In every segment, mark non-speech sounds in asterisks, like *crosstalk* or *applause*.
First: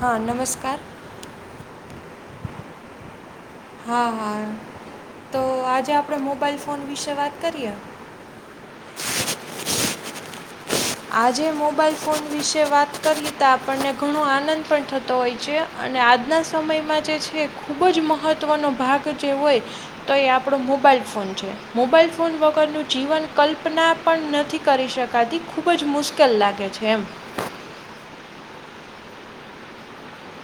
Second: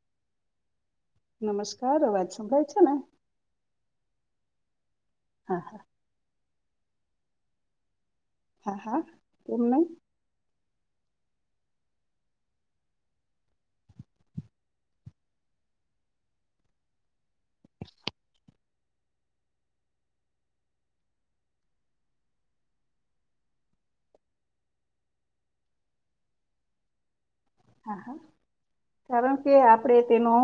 હા નમસ્કાર. નમસ્કાર અવાજ સંભળાય છે ને? આહા. તો હા હા આજે આપડે મોબાઈલ ફોન વિશે વાત કરએ. હા હા કેમ નય આજે મોબાઈલ ફોન વિશે વાત કરીએ તો આપણને ઘણો આનંદ પણ થતો હોય છે અને આજના સમયમાં જે છે ખૂબ જ મહત્ત્વનો ભાગ જે હોય તો એ આપડો મોબાઈલ ફોન છે મોબાઈલ ફોન વગરનું જીવન કલ્પના પણ નથી કરી શકાતી. ખૂબ જ મુશ્કેલ લાગે છે એમ હા કારણ કે આપડે તેનો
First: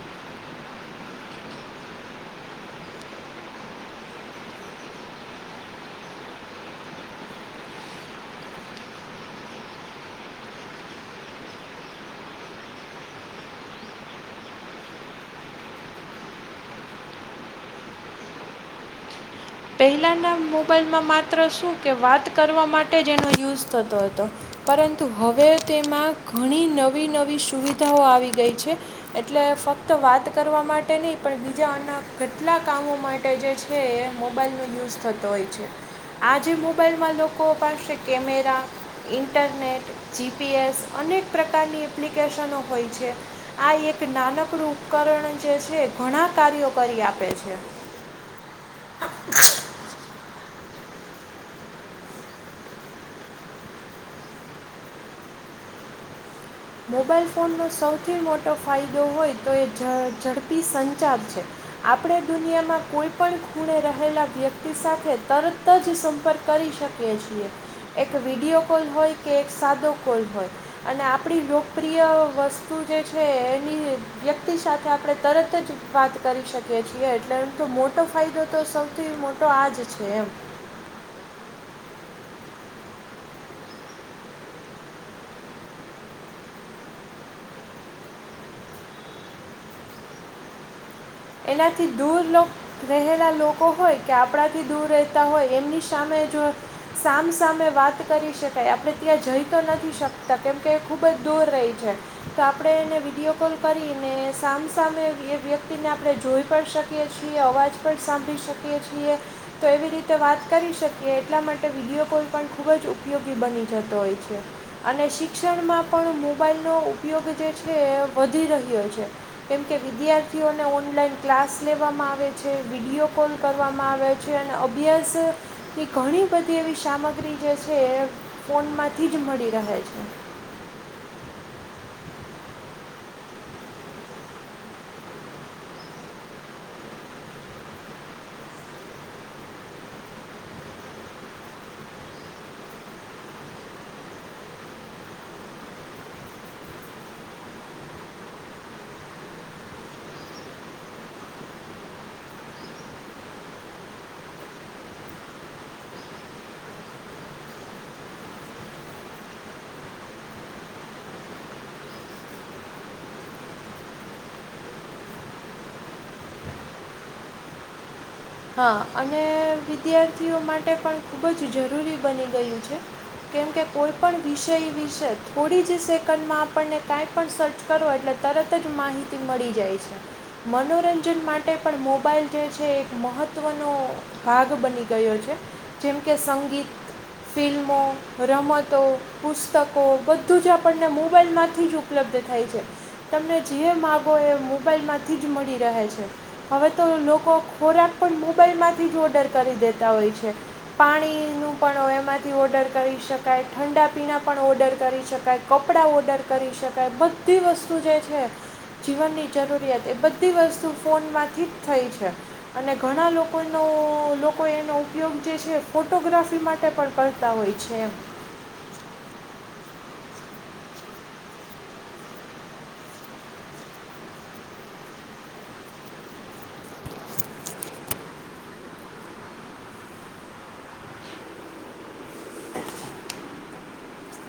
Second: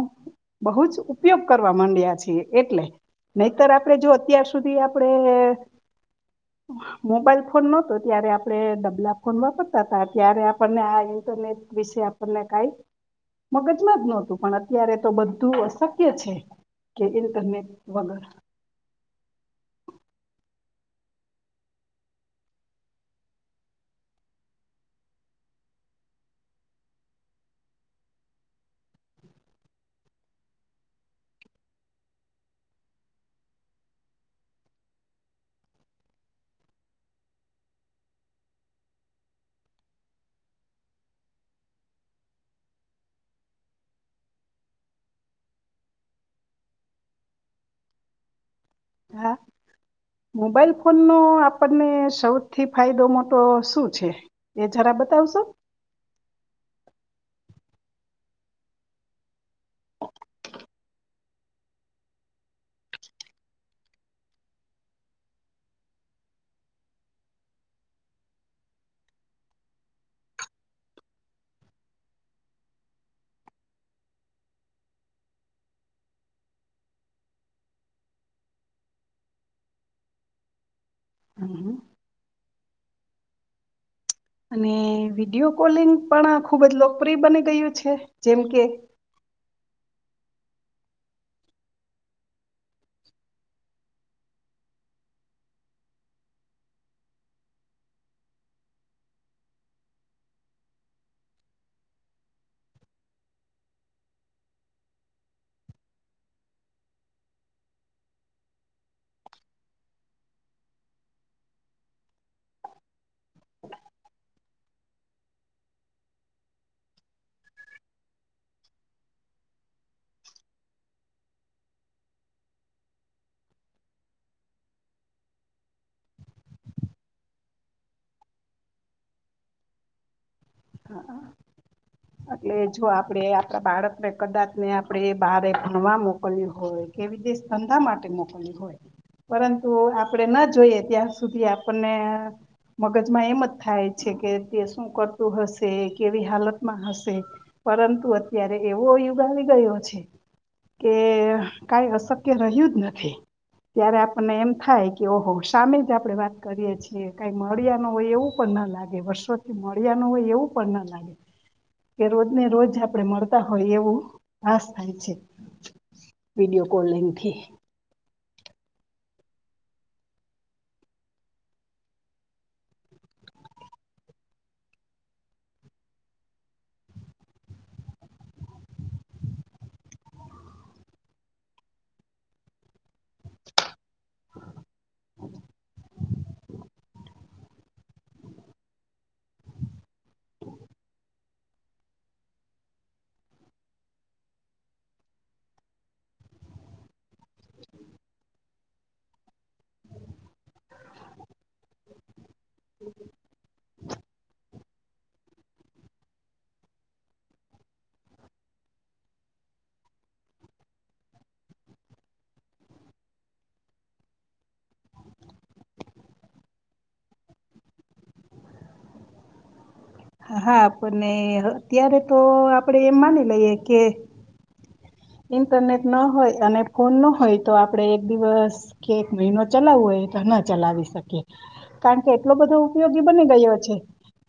બહુ જ ઉપયોગ કરવા માંડ્યા છીએ એટલે નહીતર આપડે જો અત્યાર સુધી આપડે મોબાઈલ ફોન નહતો ત્યારે આપડે ડબલા ફોન વાપરતા હતા ત્યારે આપણને આ ઇન્ટરનેટ વિશે આપણને કઈ મગજમાં જ નહતું પણ અત્યારે તો બધું અશક્ય છે કે ઇન્ટરનેટ વગર. પહેલાંના મોબાઈલમાં માત્ર શું કે વાત કરવા માટે જ એનો યુઝ થતો હતો પરંતુ હવે તેમાં ઘણી નવી નવી સુવિધાઓ આવી ગઈ છે એટલે ફક્ત વાત કરવા માટે નહીં પણ બીજાના કેટલા કામો માટે જે છે એ મોબાઈલનો યુઝ થતો હોય છે આ જેે મોબાઈલમાં લોકો પાસે કેમેરા, ઇન્ટરનેટ, જીપીએસ અનેક પ્રકારની એપ્લિકેશનો હોય છે. આ એક નાનકડું ઉપકરણ જે છે ઘણા કાર્યો કરી આપે છે. હા *inaudible* મોબાઈલ ફોનનો આપણને સૌથી ફાયદો મોટો શું છે એ જરા બતાવશો? મોબાઈલ ફોનનો સૌથી મોટો ફાયદો હોય તો એ ઝ ઝડપી સન ચાર છે આપણે દુનિયામાં કોઈ પણ ખૂણે રહેલા વ્યક્તિ સાથે તરત જ સંપર્ક કરી શકીએ છીએ. એક વિડીયો કોલ હોય કે એક સાદો કોલ હોય અને આપ પડી લોકપ્રિય વસ્તુ જે છે એની વ્યક્તિ સાથે આપડે તરત જ વાત કરી શકીએ છીએ એટલે એમ તો મોટો ફાયદો તો સૌથી મોટો આજ છે એમ હમ હમ. અને વિડીયો કોલિંગ પણ ખૂબ જ લોકપ્રિય બની ગયું છે જેમ કે એનાથી દૂર રહેલા લોકો હોય કે આપણાથી દૂર રહેતા હોય એમની સામે જો સામસામે વાત કરી શકાય આપડે ત્યાં જઈ તો નથી શકતા કેમકે એ ખુબ જ દૂર રહી છે તો આપડે એને વિડીયો કોલ કરીને સામસામે એ વ્યક્તિને આપડે જોઈ પણ શકીએ છીએ અવાજ પણ સાંભળી શકીએ છીએ તો એવી રીતે વાત કરી શકીએ એટલા માટે વિડીયો કોલ પણ ખૂબ જ ઉપયોગી બની જતો હોય છે અને શિક્ષણમાં પણ મોબાઈલનો ઉપયોગ જે છે વધી રહ્યો છે કેમકે વિદ્યાર્થીઓને ઓનલાઈન ક્લાસ લેવામાં આવે છે વિડીયો કોલ કરવામાં આવે છે અને અભ્યાસની ઘણી બધી એવી સામગ્રી જે છે એ ફોનમાંથી જ મળી રહે છે. હ એટલે જો આપડે આપડા બાળકને કદાચ ને આપડે એ બારે ભણવા મોકલ્યું હોય કેવી દેશ ધંધા માટે મોકલ્યું હોય પરંતુ આપડે ન જોઈએ ત્યાં સુધી આપણને મગજમાં એમ જ થાય છે કે તે શું કર હ કેવી હાલતમાં હશે પરંતુ અત્યારે એવો યુગ આવી ગયો છે કે કઈ અશક્ય રહ્યું જ નથી ત્યારે આપણને એમ થાય કે ઓહો સામે જ આપડે વાત કરીય છીએ કઈ મળ્યા ન હોય એવું પણ ના લાગે વર્ષોથી ત્યારનું હોય એવું પણ ના લાગે કે રોજને રોજ આપડે મળતા હોય એવું ભાશ થાય છે વિડીયો કોલિંગથી. હા અને વિદ્યાર્થીઓ માટે પણ ખૂબ જ જરૂરી બની ગયું છે કેમ કે કોઈ પણ વિષય વિશે થોડી જ સેકન્ડમાં આપણને કાંઈ પણ સર્ચ કરો એટલે તરત જ માહિતી મળી જાય છે મનોરંજન માટે પણ મોબાઈલ જે છે એ મહત્ત્વનો ભાગ બની ગયો છે જેમ કે સંગીત, ફિલ્મો, રમતો, પુસ્તકો બધું જ આપણને મોબાઈલમાંથી જ ઉપલબ્ધ થાય છે તમને જે માગો એ મોબાઈલમાંથી જ મળી રહે છે હવે તો લોકો ખોરાક પણ મોબાઈલમાંથી જ ઓડર કરી દેતા હોય છે. પાણીનું પણ એમાંથી ઓડર કરી શકાય, ઠંડા પીણા પણ ઓર્ડર કરી શકાય, કપડાં ઓડર કરી શકાય, બધી વસ્તુ જે છે જીવનની જરૂરિયાત એ બધી વસ્તુ ફોનમાંથી જ થઈ છે. અને ઘણા લોકોનો લોકો એનો ઉપયોગ જે છે ફોટોગ્રાફી માટે પણ કરતા હોય છે એમ. હા હા આપને અત્યારે તો આપડે એમ માની લઈએ કે ઇન્ટરનેટ ના હોય અને ફોન ના હોય તો આપડે એક દિવસ કે એક મહિનો ચલાવવો હોય તો ના ચલાવી શકીએ કારણ કે એટલો બધો ઉપયોગી બની ગયો છે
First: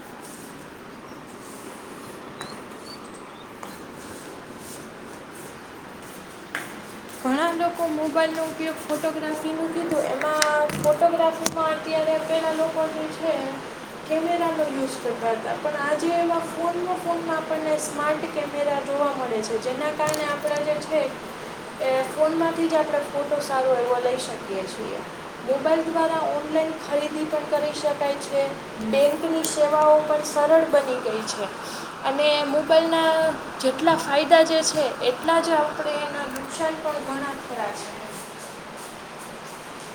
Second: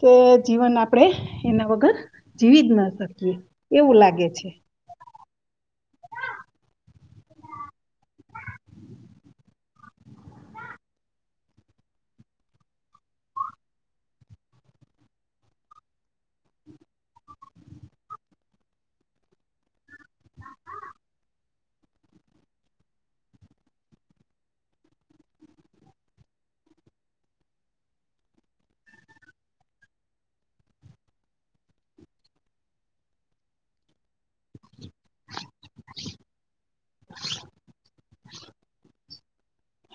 કે જીવન આપણે એના વગર જીવી જ ના શકીએ એવું લાગે છે. કો મોબાઈલનો ઉપયોગ ફોટોગ્રાફીનું કીધું એમાં ફોટોગ્રાફીમાં અત્યારે પેલાં લોકો જે છે કેમેરાનો યુઝ કરતા હતા પણ આજે એવા ફોનમાં ફોનમાં આપણને સ્માર્ટ કેમેરા જોવા મળે છે જેના કારણે આપણા જે છે એ ફોનમાં થી જ આપણે ફોટો સારો એવો લઈ શકીએ છીએ મોબાઈલ દ્વારા ઓનલાઈન ખરીદી પણ કરી શકાય છે બેંકની સેવાઓ પણ સરળ બની ગઈ છે અને મોબાઈલના જેટલા ફાયદા જે છે એટલા જ આપણે એના નુકસાન પણ ઘણા કરા છે ને.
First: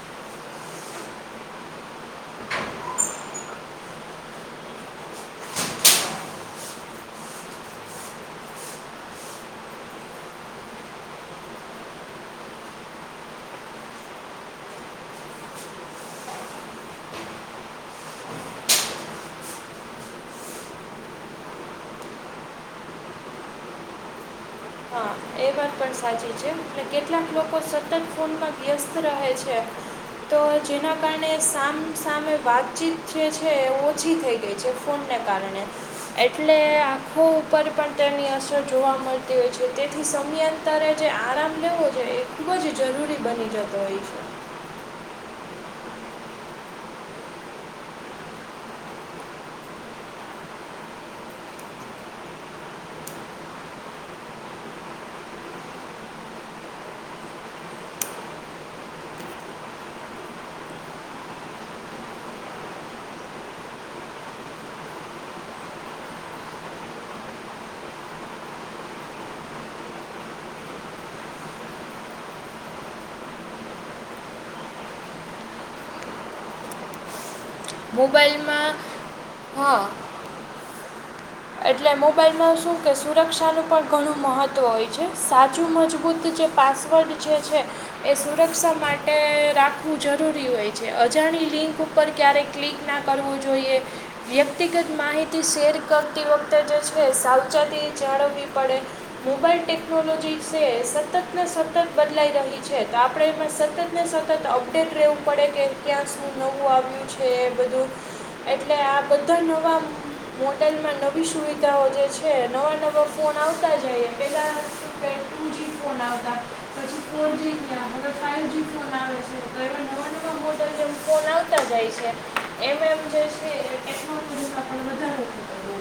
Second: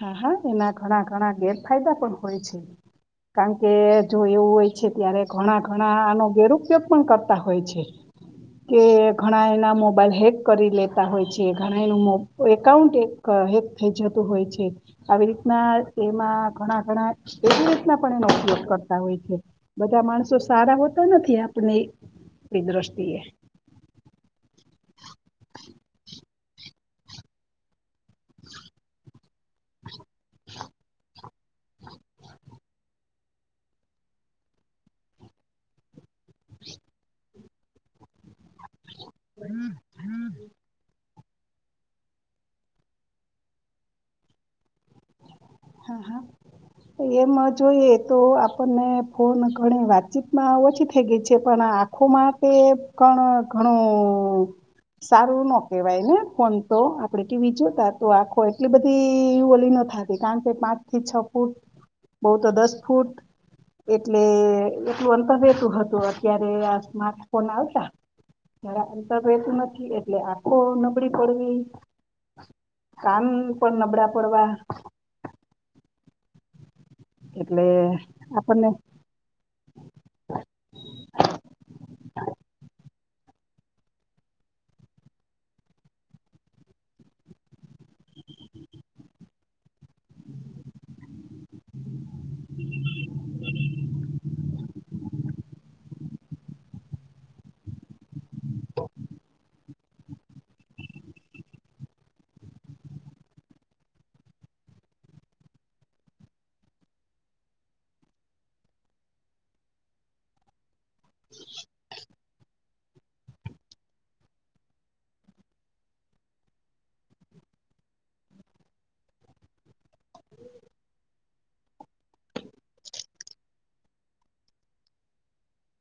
હા હા એના ઘણા ઘણા ગેરફાયદા પણ હોય છે કારણ કે જો એવું હોય છે ત્યારે ઘણા ઘણા આનો ગેરઉપયોગ પણ કરતા હોય છે કે ઘણા એના મોબાઈલ હેક કરી લેતા હોય છે ઘણા એનું એકાઉન્ટ હેક થઈ જતું હોય છે. તે આવી રીતના એમાં ઘણા ઘણા એવી રીતના પણ એનો ઉપયોગ કરતા હોય છે બધા માણસો સારા હોતા નથી આપની એ દ્રષ્ટિએ. હા એ વાત પણ સાચી છે અને કેટલાક લોકો સતત ફોનમાં વ્યસ્ત રહે છે તો જેના કારણે સામ સામે વાતચીત જે છે એ ઓછી થઈ ગઈ છે ફોનને કારણે. એટલે આખું પર પણ તેની અસર જોવા મળતી હોય છે તે થી સમયાંતરે જે આરામ લેવો જોઈએ ખૂબ જ જરૂરી બની જતો હોય છે. હા હા એમ જોઈએ તો આપણને ફોન ઘણી વાતચીતમાં ઓછી થઈ ગઈ છે પણ આંખો માટે પણ ઘણું સારું ન કેવાય ને ફોન તો આપડે ટીવી જોતા તો આખો એટલી બધી ઓલી ન થાતી. કારણ કે પાંચ થી છ ફૂટ બઉ તો દસ ફૂટ એટલે એટલું અંતર રતું હતું અત્યારે આ સ્માર્ટ ફોન આવતા અંતર રતું નથી એટલે આંખો નબળી પડવી કાન પણ નબળા પડવા એટલે આપણને મોબાઈલમાં હા એટલે મોબાઈલમાં શું કે સુરક્ષાનું પણ ઘણું મહત્વ હોય છે સાચું મજબૂત જે પાસવર્ડ જે છે એ સુરક્ષા માટે તા ું જરૂરી હોય છે અજાણી લિંક ઉપર ક્યારેય ક્લિક ના કરવું જોઈએ વ્યક્તિગત માહિતી શેર કર આવતી વખતે જે છે સાવચાતી જાળવવી પડે મોબાઈલ ટેકનોલોજી છે સતત ને સતત બદલાઈ રહી છે તો આપણે એમાં સતત ને સતત અપડેટ રહેવું પડે કે ક્યાં શું નવું આવ્યું છે એ બધું એટલે આ બધા નવા મોડલમાં નવી સુવિધાઓ જે છે નવા નવા ફોન આવતા જઈએ પહેલાં ટુ જી ફોન આવતા પછી ફોર જી ગયાં હ ફાઇવ જી ફોન આવે છે તો એમાં નવા નવા મોડલ જેમ ફોન આવતા જાય છે એમ એમ જે છે એ ટેકનોલોજી વધાર થ હો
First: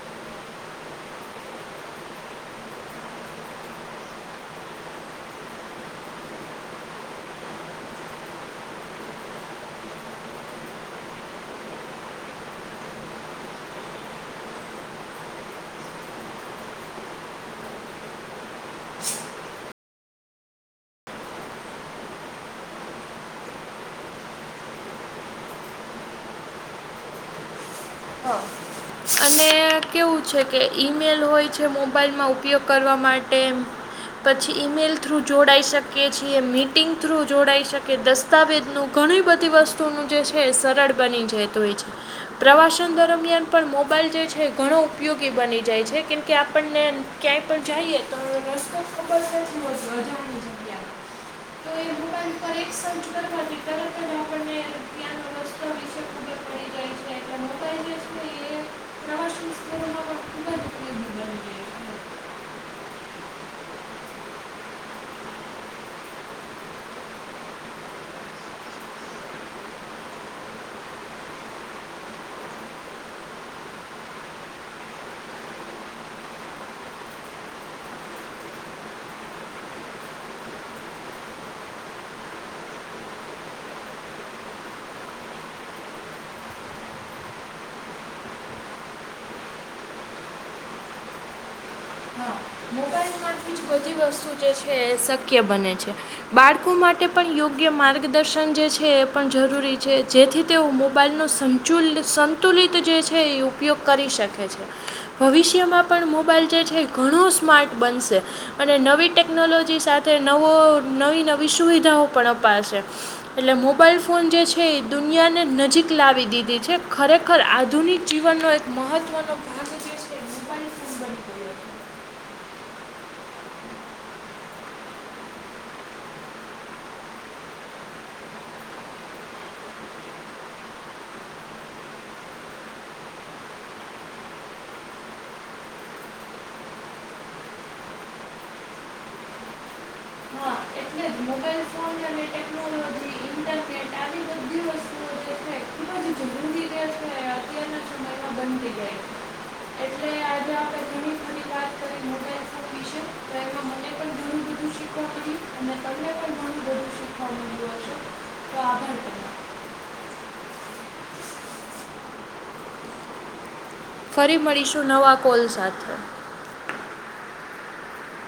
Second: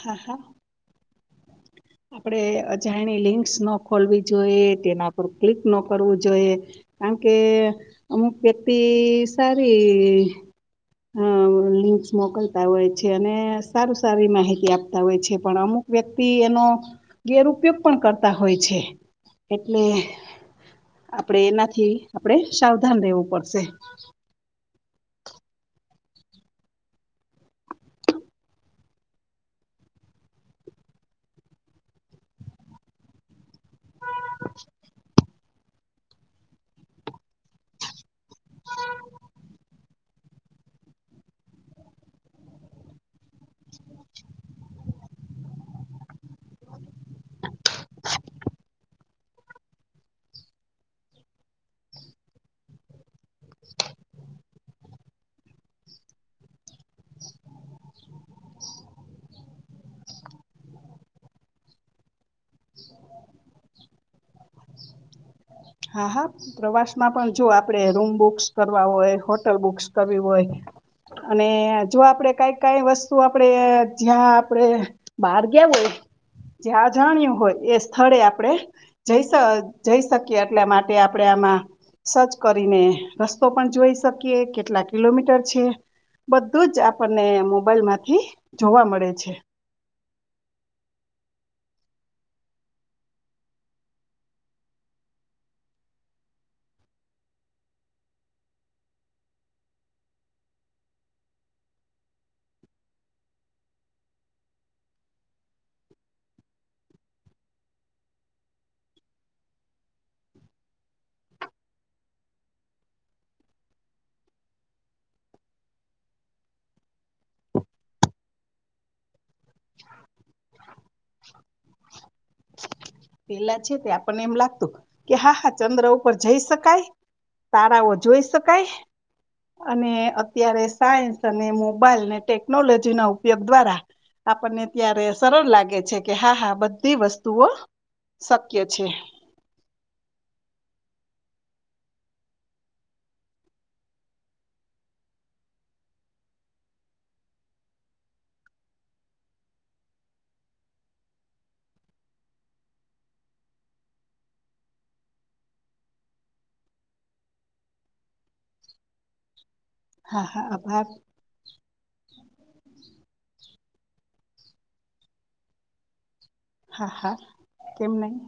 હા હા આપણે અજાણી લિંક્સ ન ખોલવી જોઈએ તેના પર ક્લિક ન કરવું જોઈએ કારણ કે અમુક વ્યક્તિ સારી અ લિંક્સ મોકલતા હોય છે અને સારું સારી માહિતી આપતા હોય છે પણ અમુક વ્યક્તિ એનો ગેરપયોગ પણ કરતા હોય છે એટલે આપણેે એનાથી આપણેે સાવધાન રહેેવું પડશે અને કેવું છે કે ઈમેલ હોય છે મોબાઈલમાં ઉપયોગ કરવા માટે પછી ઈમેઈલ થ્રુ જોડાઈ શકે કે છી મીટિંગ થ્રુ જોડાઈ શકે દસ દસ્તાવેજનું ઘણી બધી વસ્તુ જે છે સરળ બની જાયું હોય છે પ્રવાસ દરમિયાન પણ મોબાઈલ જે છે ઘણો ઉપયોગી બની જાય છે કેમકે આપણને ક્યાંય પણ જઈએ તો રસ્તો મોબાઈલ જે છે એ પ્રવાસન સ્થળોમાં પણ ખૂબ જ ઉપયોગી બની જાય છે હા હા પ્રવાસ માં પણ જો આપણે રૂમ બુક્સ કરવા હોય હોટલ બુક્સ કરવી હોય અને જો આપડે કઈ કઈ વસ્તુ આપણે જ્યાં આપણે બહાર ગવું હોય જ્યાં જાણ્યું હોય એ સ્થળે આપડણે જ જઈ શ કે એટલા માટે આપણે આમાં સર્ચ કરીને રસ્તો પણ જોઈ શકીએ કેટલા કિલોમીટર છે બધું જ આપણને મોબાઈલ માંથી જોવા મળે છે હા મોબાઈલમાંથી જ બધી વસ્તુ જે છે એ શક્ય બને છે બાળકો માટે પણ યોગ્ય માર્ગદર્શન જે છે એ પણ જરૂરી છે જેથી તેઓ મોબાઈલનો સચુલ સંતુલિત જે છે એ ઉપયોગ કરી શકે છે ભવિષ્યમાં પણ મોબાઈલ જે છે ઘણો સ્માર્ટ બનશે અને નવી ટેકનોલોજી સાથે નવો નવી નવી સુવિધાઓ પણ અપાશે એટલે મોબાઈલ ફોન જે છે એ દુનિયાને નજીક લાવી દીધી છે ખરેખર આધુનિક જીવનનો એક મહત્ત્વનો ભાગ જે છે એ મોબાઈલ ફોન બની પેલા આપણને એમ લાગતું કે હા હા ચંદ્ર ઉપર જઈ શકાય તારાઓ જોઈ શકાય અને અત્યારે સાયન્સ અને મોબાઈલને ટેકનોલોજી ના ઉપયોગ દ્વારા આપણને ત્યારે સરળ લાગે છે કે હા હા બધી વસ્તુઓ શક્ય છે હા એટલે જ મોબાઈલ ફોન અને ટેકનોલોજી ઇન્ટરનેટ આવી બધી વસ્તુઓ જે છે ખૂબ જ જરૂરી જે છે એ અત્યારના સમયમાં બનતી ગઈ એટલે આજે આપણે ઘણી ખરી વાત કરી મોબાઈલ ફોન વિશે તો એમાં મને પણ ઘણું બધું શીખવા મળ્યું અને તમને પણ ઘણું બધું શીખવા મળ્યું હશે તો આભાર તમારો હા હા આભાર ફરી મળીશું નવા કોલ સાથે હા હા કેમ નહી